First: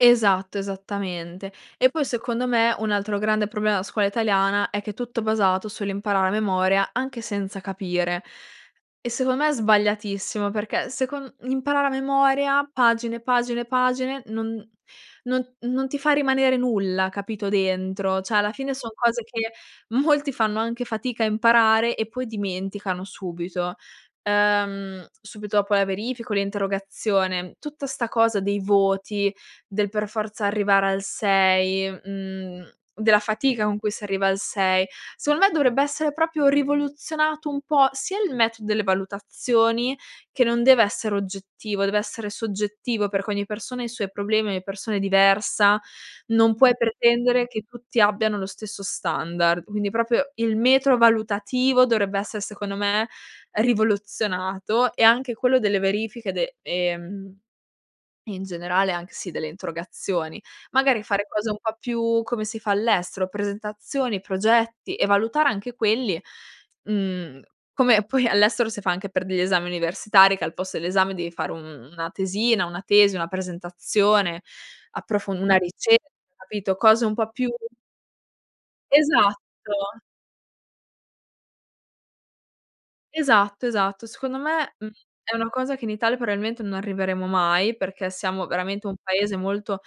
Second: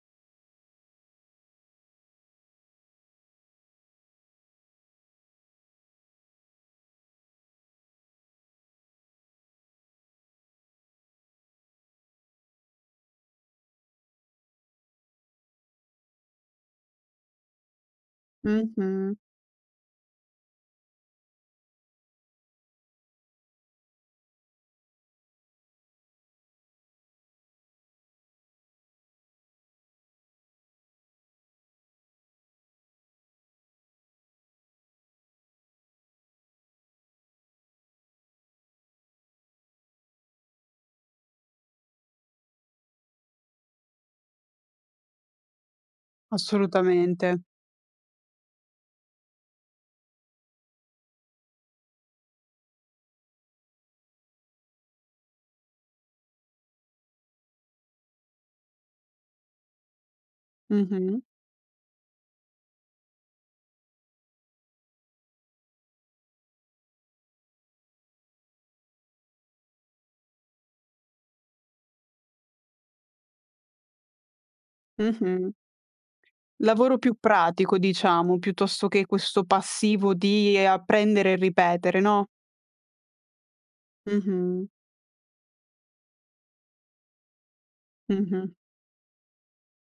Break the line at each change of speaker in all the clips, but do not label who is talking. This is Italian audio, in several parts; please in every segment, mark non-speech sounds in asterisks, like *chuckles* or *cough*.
Esatto, esattamente. E poi secondo me, un altro grande problema la scuola italiana, è che è tutto basato sull'imparare a memoria, anche senza capire. E secon me è sbagliatissimo, perché secon imparare a memoria pagine, pagine, pagine, non non non ti fa rimanere nulla, capito, dentro; cioè alla fine son
Mh-mh.
cose che molti fanno anche fatica a imparare e poi dimenticano subito ehm, subito dopo la verifica o l'interrogazione. Tutta sta cosa dei voti, del per forza arrivare al 6, mhmm, della fatica con cui si arriva al 6. Secondo me dovrebbe essere proprio rivoluzionato un po', sia il metro delle valutazioni, che non deve essere oggettivo, deve essere soggettivo, perché ogni persona ha i suoi problemi, ogni persona è diversa, non puoi
Assolutamente.
pretendere che tutti abbiano lo stesso standard. Quindi proprio il metro valutativo dovrebbe essere, secondo me, rivoluzionato e anche quello delle verifiche de ehm, e in generale anche sì delle interrogazioni. Magari
Mh-mh.
fare cose un po' più come si fa all'estero: presentazioni, progetti e valutare anche quelli, mhmm, come poi all'estero si fa anche per degli esami universitari, che al posto dell'esame devi fare un una tesina, una tesi, una presentazione, approfon
Mh-mh.
una ricerca, capito?
Lavoro
Cose un
più
po' più
pratico diciamo, piuttosto che questo
Esatto.
passivo di apprendere e ripetere, no?
Esatto, esatto. Secondo
Mh-mh.
me, mhmm, è una cosa che in Italia probabilmente non arriveremo mai, perché siamo
Mh-mh.
veramente un paese molto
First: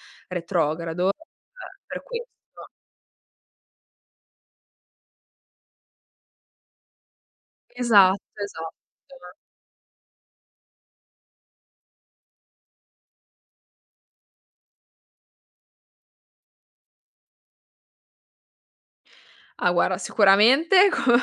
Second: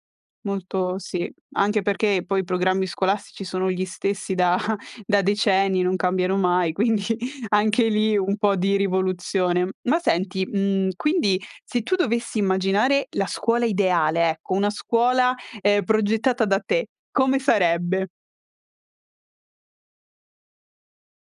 Molto
retrogrado, uhm,
sì. Anche
per
perché
questo.
poi i programmi scolastici sono gli stessi da da decenni, non cambiano mai, quindi anche lì
Esatto,
un po'
esatto.
di rivoluzione. Ma senti, mhmm, quindi se tu dovessi immaginare la scuola ideale, ecco, una scuola, ehm, progettata da te, come sarebbe?
Ah guarda sicuramente come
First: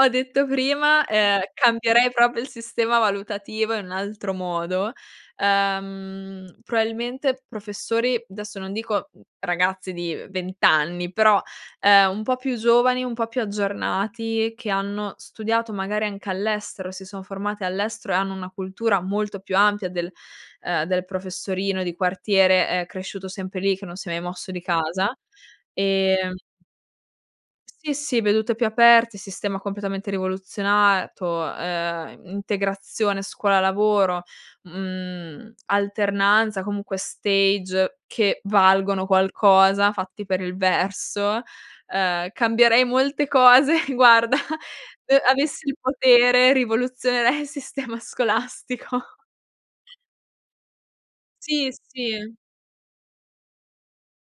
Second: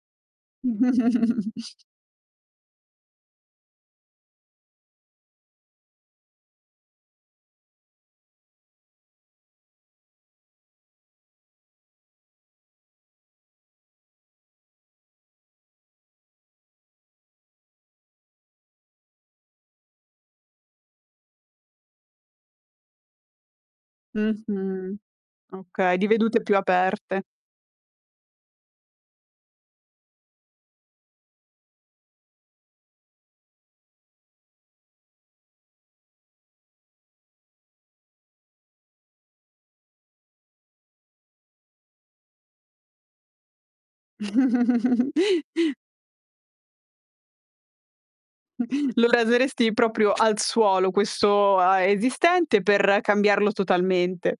ho detto prima, ehm,
*chuckles*
cambierei proprio il sistema valutativo in un altro modo. Uhm, probabilmente professori, adesso non dico, mhmm, ragazzi di 20 anni, però, ehm, un po' più giovani, un po' più aggiornati, che hanno studiato magari anche all'estero, si son formati all'estero e hanno una cultura molto più ampia del ehm, del professorino di quartiere, ehm, cresciuto sempre lì che non si è mai mosso di
Mh-mh.
casa.
Okay, di
Ehm
vedute più aperte.
Sì, sì, vedute più aperte, sistema completamente rivoluzionato, ehm, integrazione scuola-lavoro, mhmm, alternanza, comunque stage che valgono qualcosa, fatti per il verso ehm, cambierei molte cose, guarda, e avessi
*chuckles*
il potere, rivoluzionerei il sistema
*chuckles* Lo
scolastico.
raseresti proprio al suolo questo
Sì,
a
sì.
esistente per cambiarlo totalmente.